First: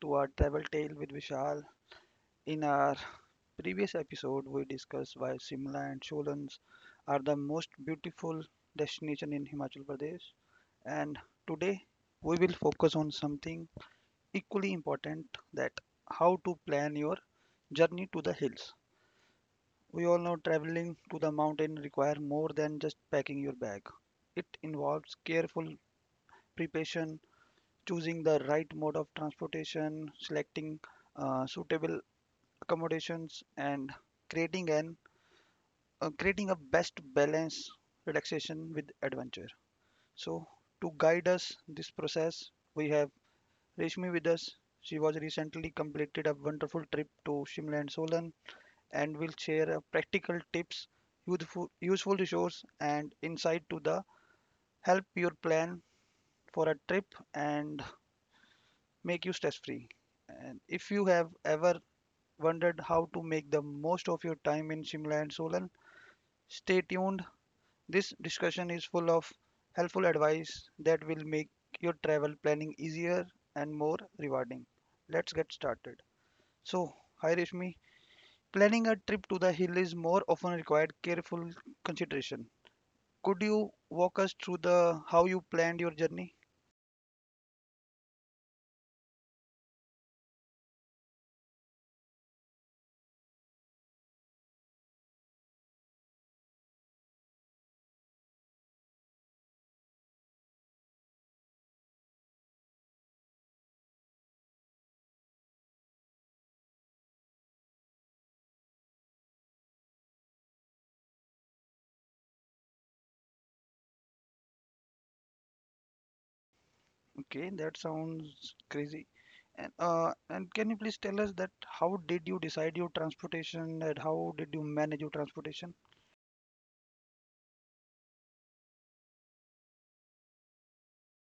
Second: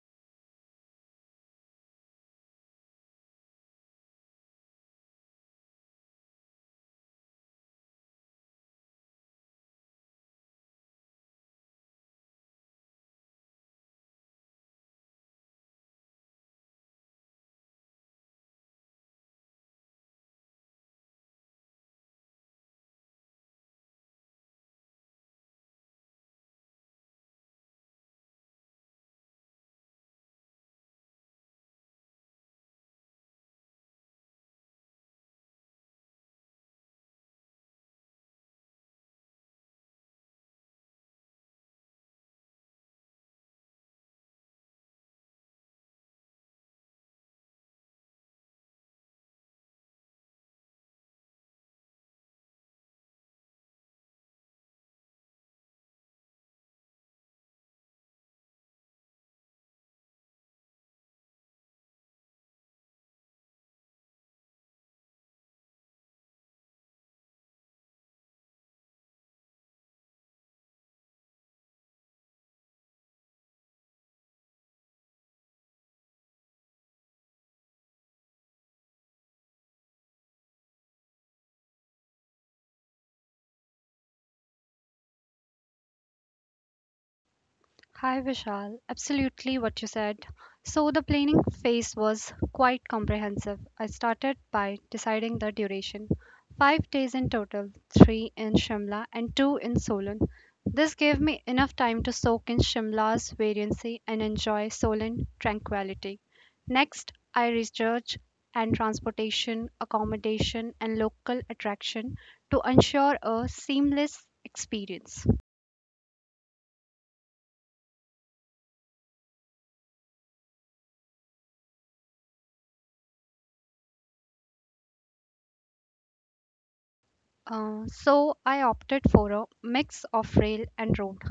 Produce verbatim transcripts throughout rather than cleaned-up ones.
to our travel tale with Vishal. In our previous episode, we discussed why Simla and Cholans are the most beautiful destination in Himachal Pradesh. And today, we will focus on something equally important that how to plan your journey to the hills. We all know traveling to the mountain require more than just packing your bag. It involves careful preparation, choosing the right mode of transportation, selecting uh, suitable accommodations, and creating an uh, creating a best balance relaxation with adventure. So to guide us this process, we have Reshmi with us. She was recently completed a wonderful trip to Shimla and Solan, and will share uh, practical tips, useful useful resources, and insight to the help your plan for a trip and make you stress free. And if you have ever wondered how to make the most of your time in Shimla and Solan, stay tuned. This discussion is full of helpful advice that will make your travel planning easier and more rewarding. Let's get started. So, hi Rishmi, planning a trip to the hill is more often required careful consideration. Could you walk us through the how you planned your journey? Hi Vishal, absolutely what you said. So the planning phase was quite comprehensive. I started by deciding the duration. Five days in total, three in Shimla and two in Solon. This gave me enough time to soak in Shimla's variancy and enjoy Solon tranquility. Next, I researched and transportation, accommodation and local attraction to ensure a seamless experience. Okay, that sounds crazy. And uh, and can you please tell us that how did you decide your transportation and how did you manage your transportation? Uh, so I opted for a mix of rail and road.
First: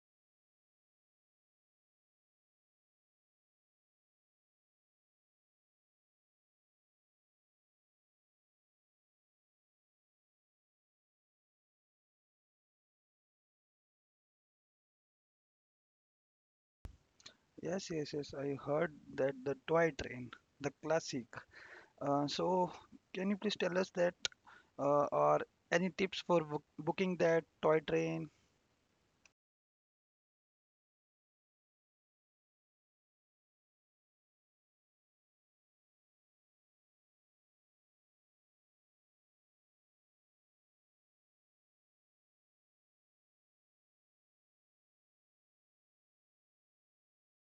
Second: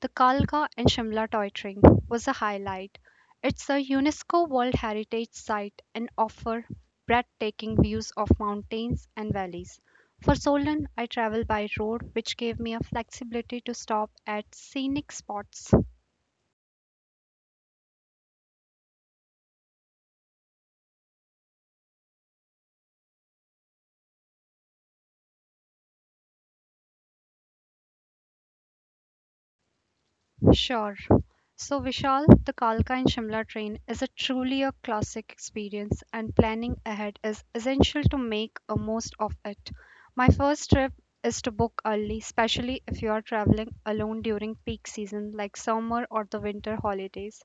The Kalka and Shimla toy train was a highlight. It's a UNESCO World Heritage Site and offers breathtaking views of mountains and valleys. For Solan, I traveled by road, which gave me a flexibility to stop at scenic spots. Yes, yes, yes. I heard that the toy train, the classic. Uh, so can you please tell us that uh, or any tips for book booking that toy train? Sure. So, Vishal, the Kalka and Shimla train is a truly a classic experience, and planning ahead is essential to make a most of it. My first trip is to book early, especially if you are traveling alone during peak season like summer or the winter holidays.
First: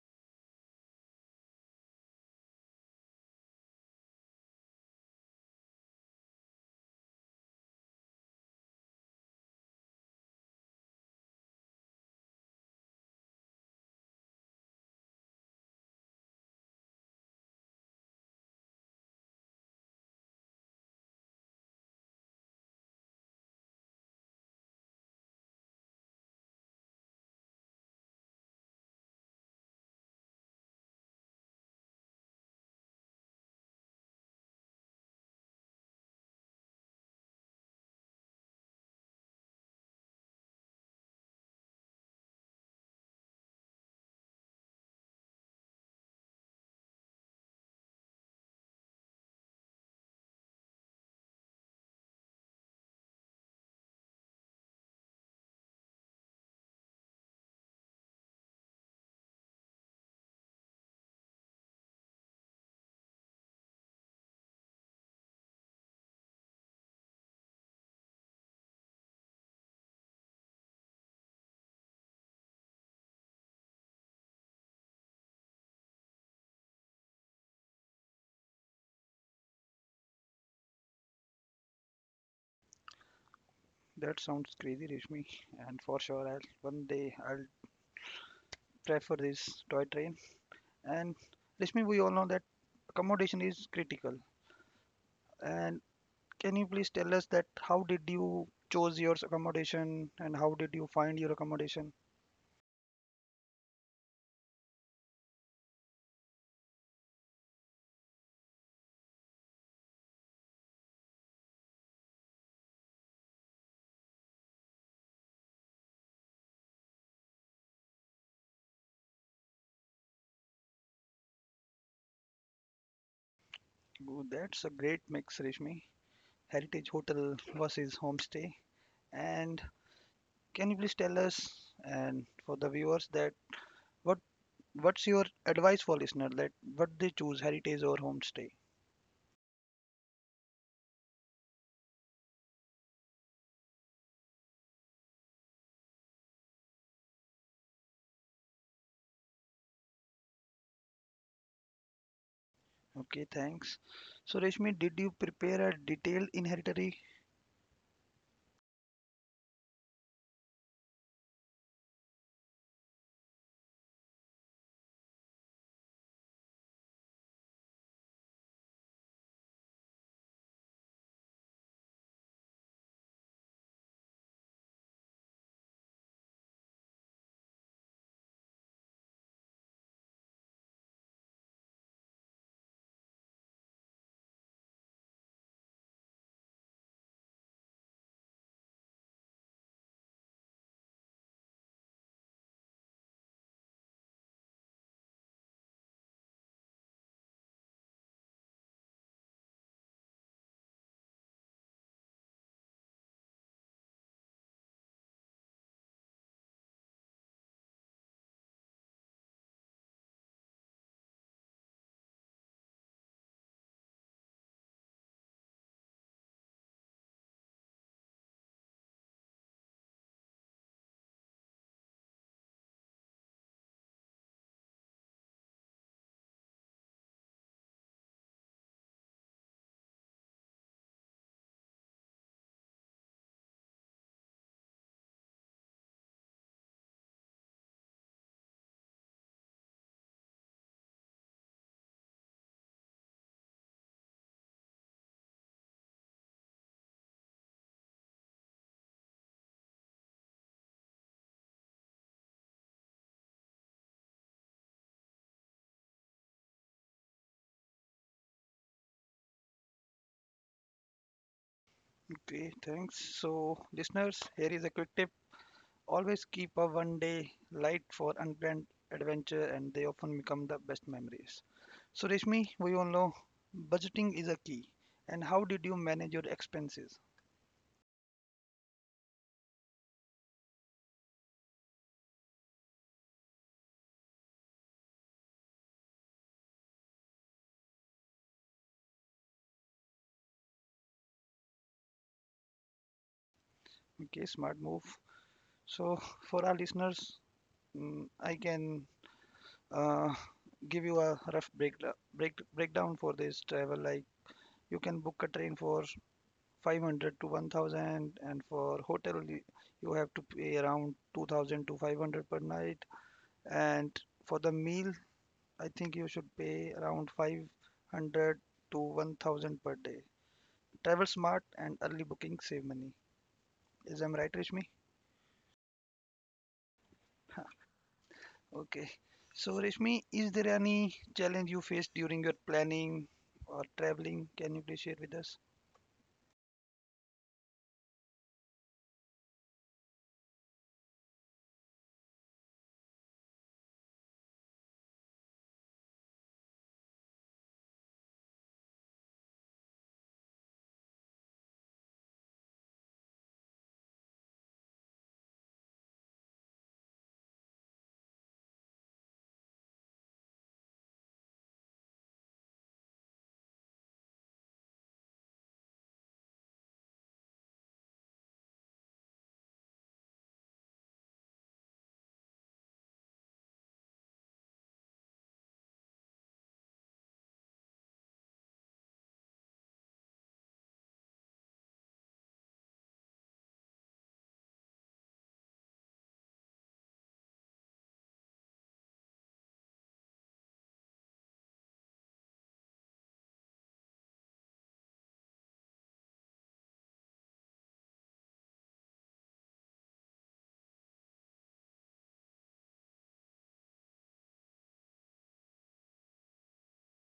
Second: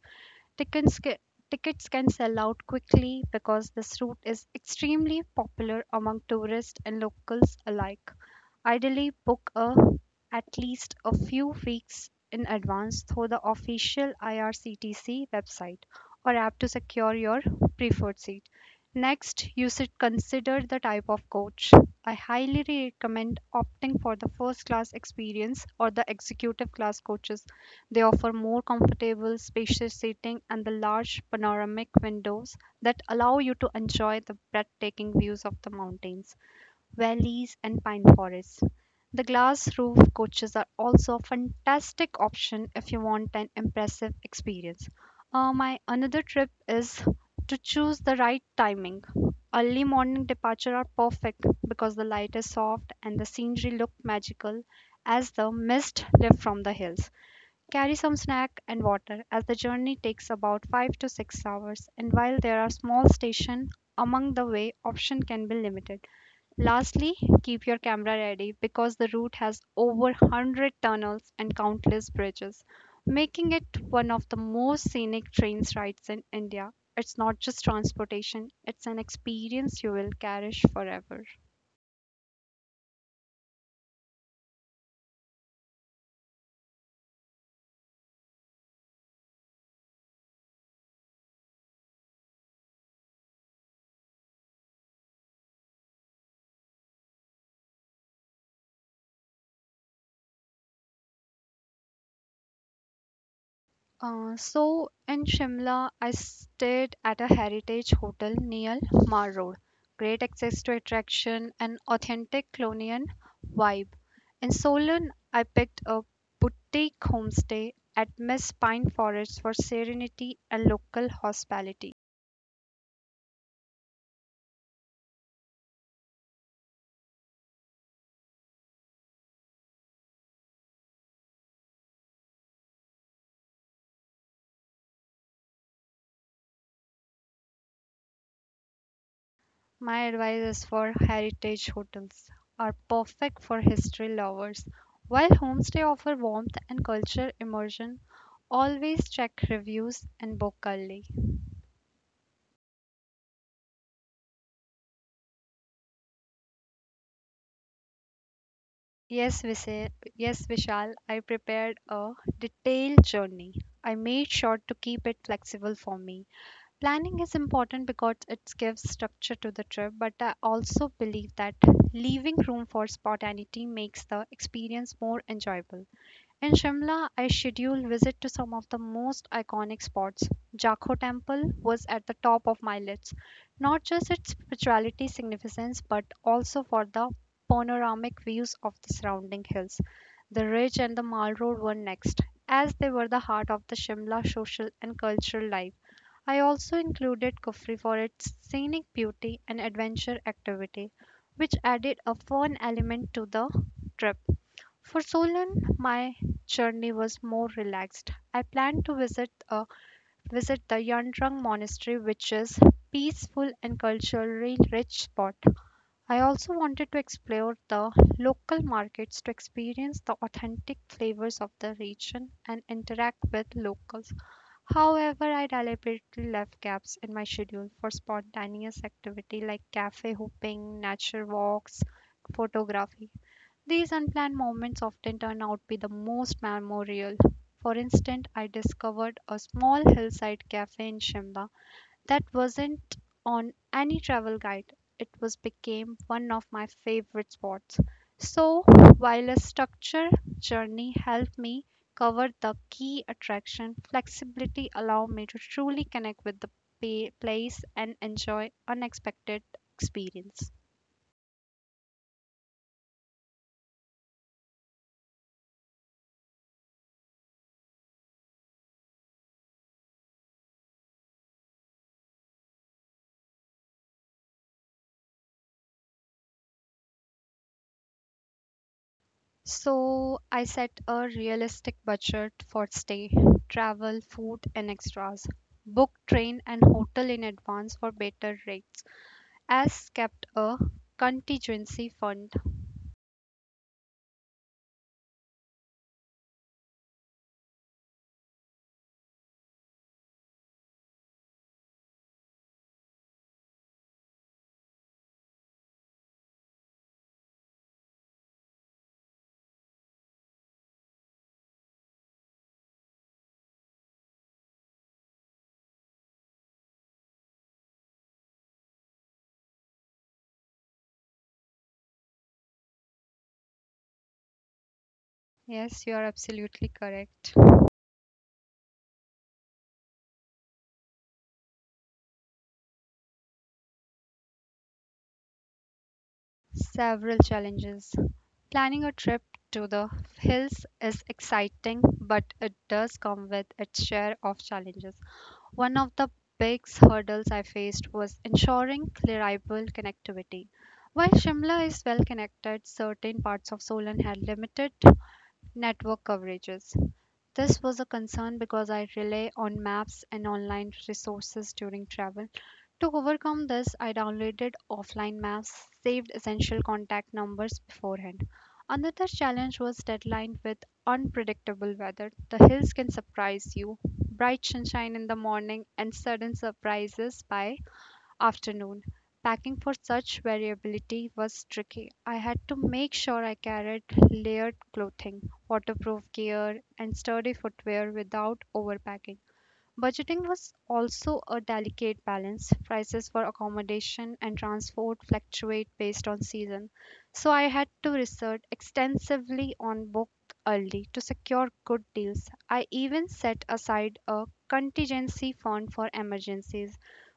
Tickets, ca- tickets can sell out quickly because this route is extremely popular among tourists and locals alike. Ideally, book a, at least a few weeks in advance through the official I R C T C website or app to secure your preferred seat. Next, you should consider the type of coach. I highly recommend opting for the first class experience or the executive class coaches they offer more comfortable, spacious seating and the large panoramic windows that allow you to enjoy the breathtaking views of the mountains, valleys, and pine forests. The glass roof coaches are also a fantastic option if you want an impressive experience. Uh, my another trip is to choose the right timing. Early morning departure are perfect because the light is soft and the scenery look magical as the mist lifts from the hills. Carry some snack and water as the journey takes about five to six hours and while there are small stations among the way option can be limited. Lastly, keep your camera ready because the route has over one hundred tunnels and countless bridges, making it one of the most scenic train rides in India. It's not just transportation, it's an experience you will cherish forever. That sounds crazy, Rishmi. And for sure, I'll one day I'll prefer this toy train. And Rishmi, we all know that accommodation is critical, and can you please tell us that how did you choose your accommodation and how did you find your accommodation? Uh, so in Shimla, I stayed at a heritage hotel near Mar Road. Great access to attraction and authentic colonial vibe. In Solon, I picked a boutique homestay at Miss Pine Forest for serenity and local hospitality. Ooh, that's a great mix, Reshmi. Heritage hotel versus homestay. And can you please tell us and for the viewers that what what's your advice for listener that what they choose, heritage or homestay? My advice is for heritage hotels are perfect for history lovers. While homestay offer warmth and culture immersion, always check reviews and book early. Okay, thanks. So Reshmi, did you prepare a detailed inventory? Yes, Vise- yes, Vishal, I prepared a detailed journey. I made sure to keep it flexible for me. Planning is important because it gives structure to the trip, but I also believe that leaving room for spontaneity makes the experience more enjoyable. In Shimla, I scheduled visit to some of the most iconic spots. Jakho Temple was at the top of my list, not just its spirituality significance, but also for the panoramic views of the surrounding hills. The ridge and the Mall Road were next, as they were the heart of the Shimla social and cultural life. I also included Kufri for its scenic beauty and adventure activity, which added a fun element to the trip. For Solan, my journey was more relaxed. I planned to visit uh, visit the Yandrang Monastery, which is peaceful and culturally rich spot. I also wanted to explore the local markets to experience the authentic flavors of the region and interact with locals. However, I deliberately left gaps in my schedule for spontaneous activity like cafe hopping, nature walks, photography. These unplanned moments often turn out to be the most memorable. For instance, I discovered a small hillside cafe in Shimla that wasn't on any travel guide. It was became one of my favorite spots. So, while a structured journey helped me cover the key attraction, flexibility allowed me to truly connect with the pa- place and enjoy unexpected experience. Okay, thanks. So listeners, here is a quick tip. Always keep a one day light for unplanned adventure and they often become the best memories. So Reshmi, we all know budgeting is a key. And how did you manage your expenses? So I set a realistic budget for stay, travel, food, and extras. Booked train and hotel in advance for better rates, as kept a contingency fund. Okay, smart move. So for our listeners, mm, I can uh, give you a rough break, break, breakdown for this travel. Like you can book a train for five hundred to one thousand, and for hotel y- you have to pay around two thousand to five hundred per night. And for the meal, I think you should pay around five hundred to one thousand per day. Travel smart and early booking save money. Is I'm right, Rishmi? Yes, you are absolutely correct. Huh, okay. So, Rishmi, is there any challenge you faced during your planning or traveling? Can you please share with us? Several challenges. Planning a trip to the hills is exciting, but it does come with its share of challenges. One of the big hurdles I faced was ensuring reliable connectivity. While Shimla is well connected, certain parts of Solan had limited network coverages. This was a concern because I rely on maps and online resources during travel. To overcome this, I downloaded offline maps, saved essential contact numbers beforehand. Another challenge was deadline with unpredictable weather. The hills can surprise you, bright sunshine in the morning, and sudden surprises by afternoon. Packing for such variability was tricky. I had to make sure I carried layered clothing, waterproof gear, and sturdy footwear without overpacking. Budgeting was also a delicate balance. Prices for accommodation and transport fluctuate based on season, so I had to research extensively on book early to secure good deals. I even set aside a contingency fund for emergencies,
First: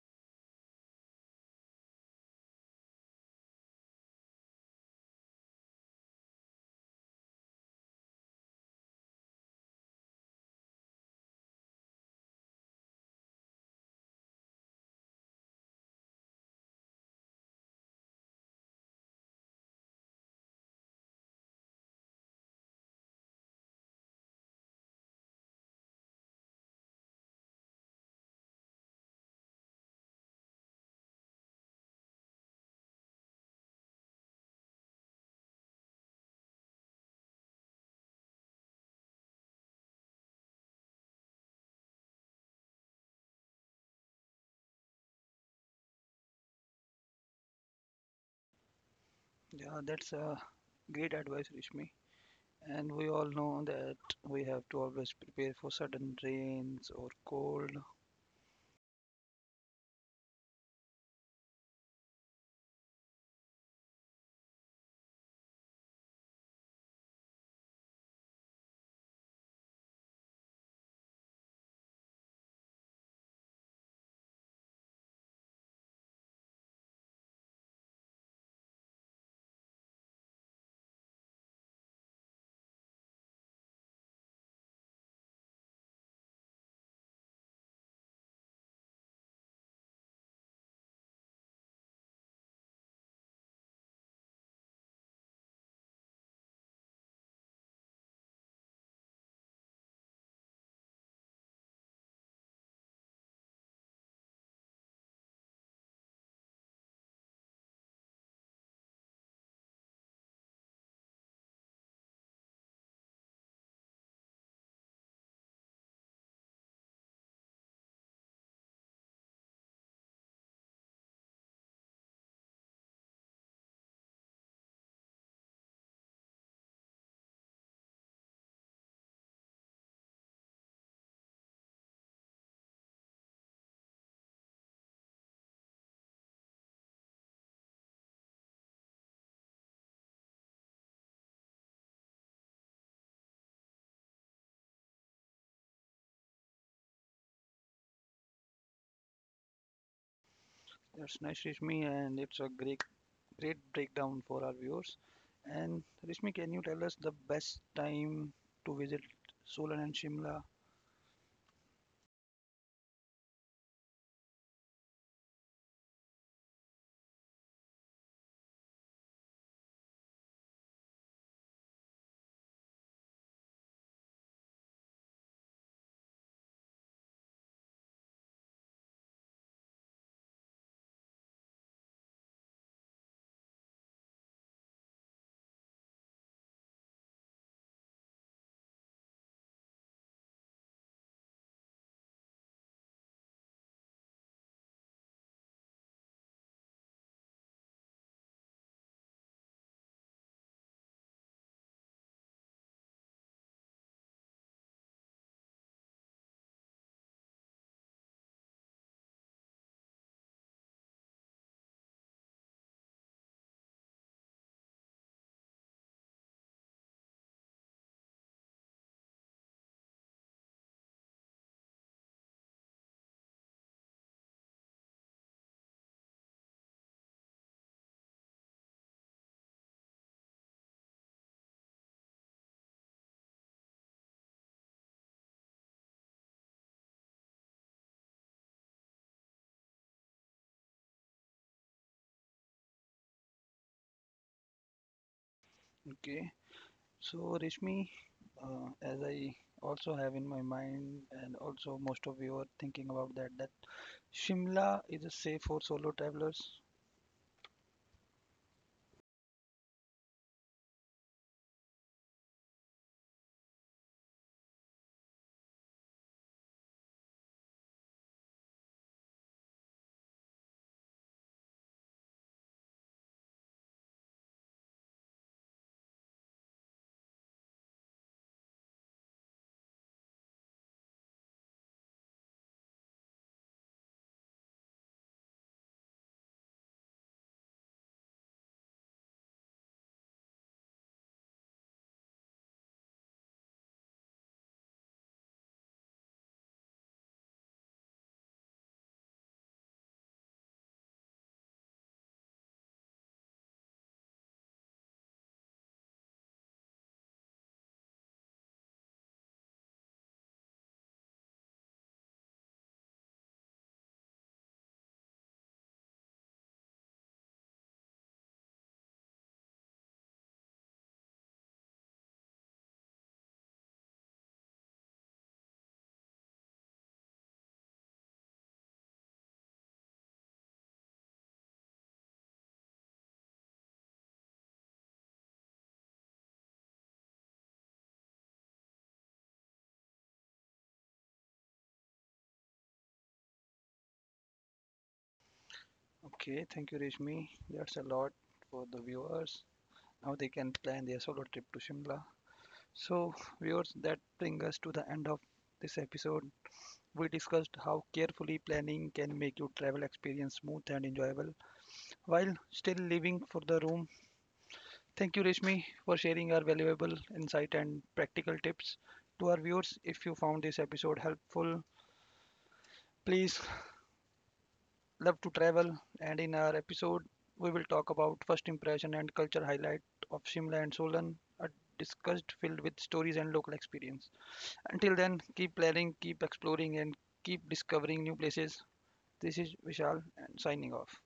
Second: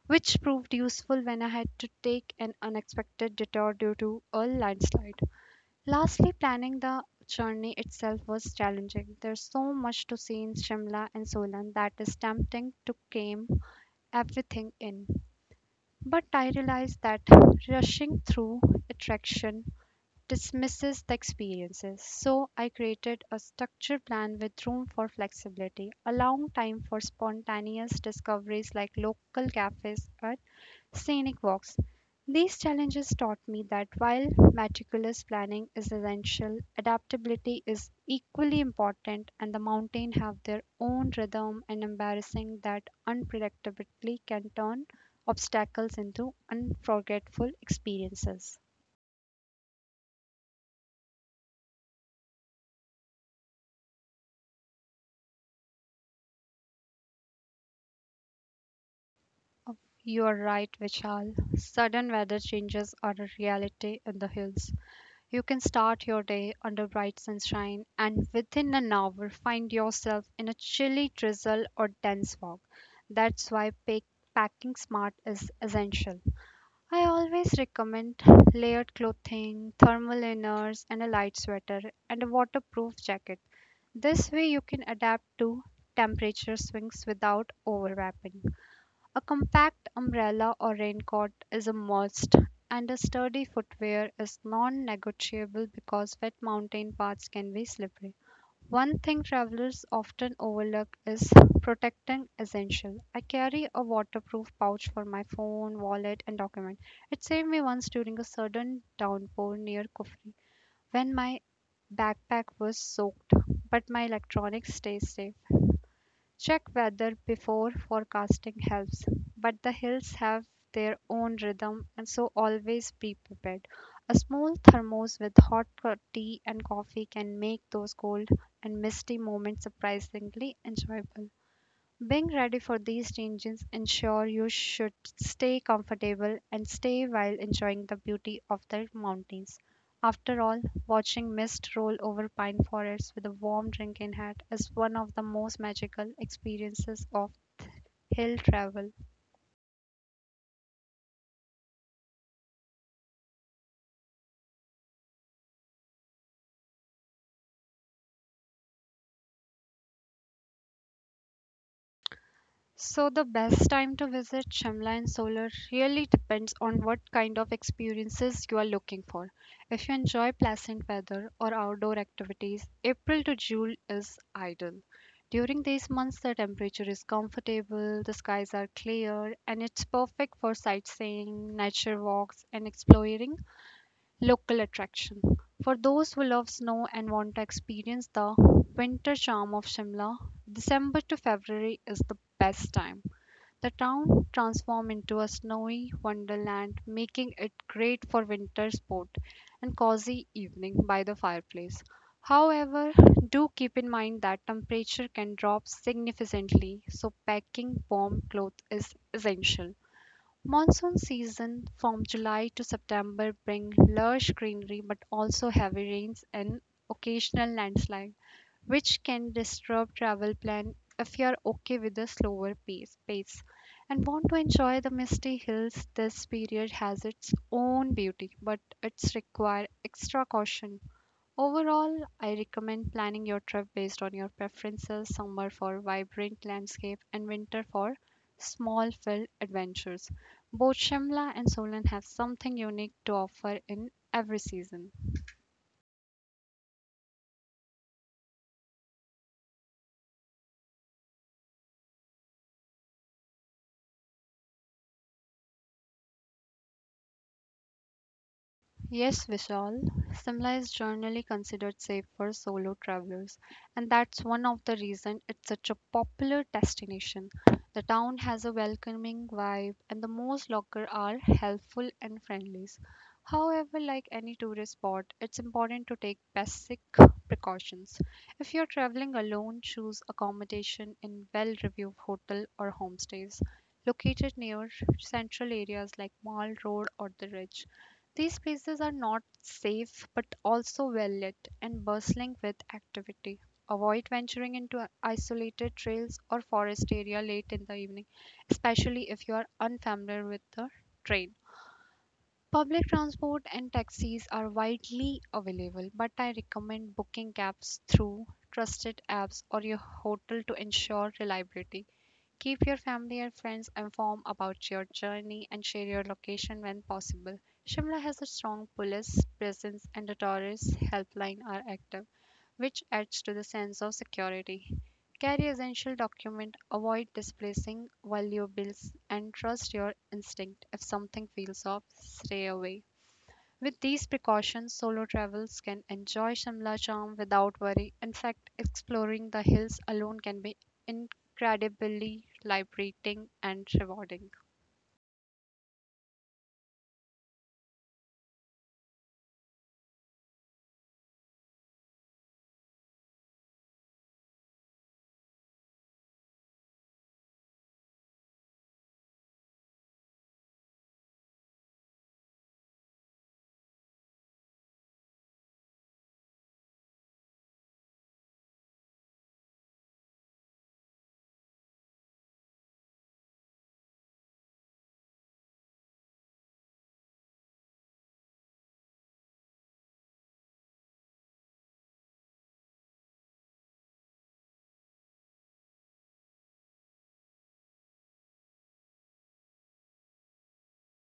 which proved useful when I had to take an unexpected detour due to a landslide. Lastly, planning the journey itself was challenging. There's so much to see in Shimla and Solan that is tempting to cram everything in. But I realized that rushing through attraction dismisses the experiences. So I created a structured plan with room for flexibility, allowing time for spontaneous discoveries like local cafes or scenic walks. These challenges taught me that while meticulous planning is essential, adaptability is equally important, and the mountains have their own rhythm and embarrassing that unpredictability can turn obstacles into unforgettable experiences. Yeah, that's a great advice, Rishmi. And we all know that we have to always prepare for sudden rains or cold. Oh, you are right, Vishal. Sudden weather changes are a reality in the hills. You can start your day under bright sunshine and within an hour find yourself in a chilly drizzle or dense fog. That's why pack- packing smart is essential. I always recommend layered clothing, thermal inners, and a light sweater and a waterproof jacket. This way, you can adapt to temperature swings without overwrapping. A compact umbrella or raincoat is a must, and a sturdy footwear is non negotiable because wet mountain paths can be slippery. One thing travelers often overlook is protecting essential. I carry a waterproof pouch for my phone, wallet, and document. It saved me once during a sudden downpour near Kufri when my backpack was soaked, but my electronics stayed safe. Check weather before forecasting helps, but the hills have their own rhythm and so always be prepared. A small thermos with hot co- tea and coffee can make those cold and misty moments surprisingly enjoyable. Being ready for these changes ensure you should stay comfortable and stay while enjoying the beauty of the mountains. After all, watching mist roll over pine forests with a warm drink in hand is one of the most magical experiences of hill travel. That's nice, Rishmi, and it's a great great breakdown for our viewers. And Rishmi, can you tell us the best time to visit Solan and Shimla? So, the best time to visit Shimla and Solar really depends on what kind of experiences you are looking for. If you enjoy pleasant weather or outdoor activities, April to June is ideal. During these months, the temperature is comfortable, the skies are clear, and it's perfect for sightseeing, nature walks, and exploring local attraction. For those who love snow and want to experience the winter charm of Shimla, December to February is the best time. The town transforms into a snowy wonderland, making it great for winter sport and cozy evening by the fireplace. However, do keep in mind that temperature can drop significantly, so packing warm clothes is essential. Monsoon season from July to September bring lush greenery but also heavy rains and occasional landslides which can disturb travel plan if you're okay with a slower pace, pace and want to enjoy the misty hills, this period has its own beauty, but it's require extra caution. Overall, I recommend planning your trip based on your preferences, summer for vibrant landscape and winter for small filled adventures. Both Shimla and Solan have something unique to offer in every season. Okay, so Rishmi, uh, as I also have in my mind, and also most of you are thinking about that, that Shimla is a safe for solo travelers. Yes, Vishal, Simla is generally considered safe for solo travelers, and that's one of the reasons it's such a popular destination. The town has a welcoming vibe, and the most locals are helpful and friendly. However, like any tourist spot, it's important to take basic precautions. If you're traveling alone, choose accommodation in well-reviewed hotel or homestays located near central areas like Mall Road or the Ridge. These places are not safe but also well lit and bustling with activity. Avoid venturing into isolated trails or forest area late in the evening, especially if you are unfamiliar with the terrain. Public transport and taxis are widely available, but I recommend booking cabs through trusted apps or your hotel to ensure reliability. Keep your family and friends informed about your journey and share your location when possible. Shimla has a strong police presence and the tourist helpline are active, which adds to the sense of security. Carry essential documents, avoid displacing valuables and trust your instinct. If something feels off, stay away. With these precautions, solo travels can enjoy Shimla charm without worry. In fact, exploring the hills alone can be incredibly liberating and rewarding. Okay, thank you, Rishmi. That's a lot for the viewers. Now they can plan their solo trip to Shimla. So, viewers, that brings us to the end of this episode. We discussed how carefully planning can make your travel experience smooth and enjoyable while still leaving for the room. Thank you, Rishmi, for sharing our valuable insight and practical tips. To our viewers, if you found this episode helpful, please love to travel. And in our episode, we will talk about first impression and culture highlight of Shimla and Solan, a discussed filled with stories and local experience. Until then, keep planning, keep exploring, and keep discovering new places. This is Vishal and signing off.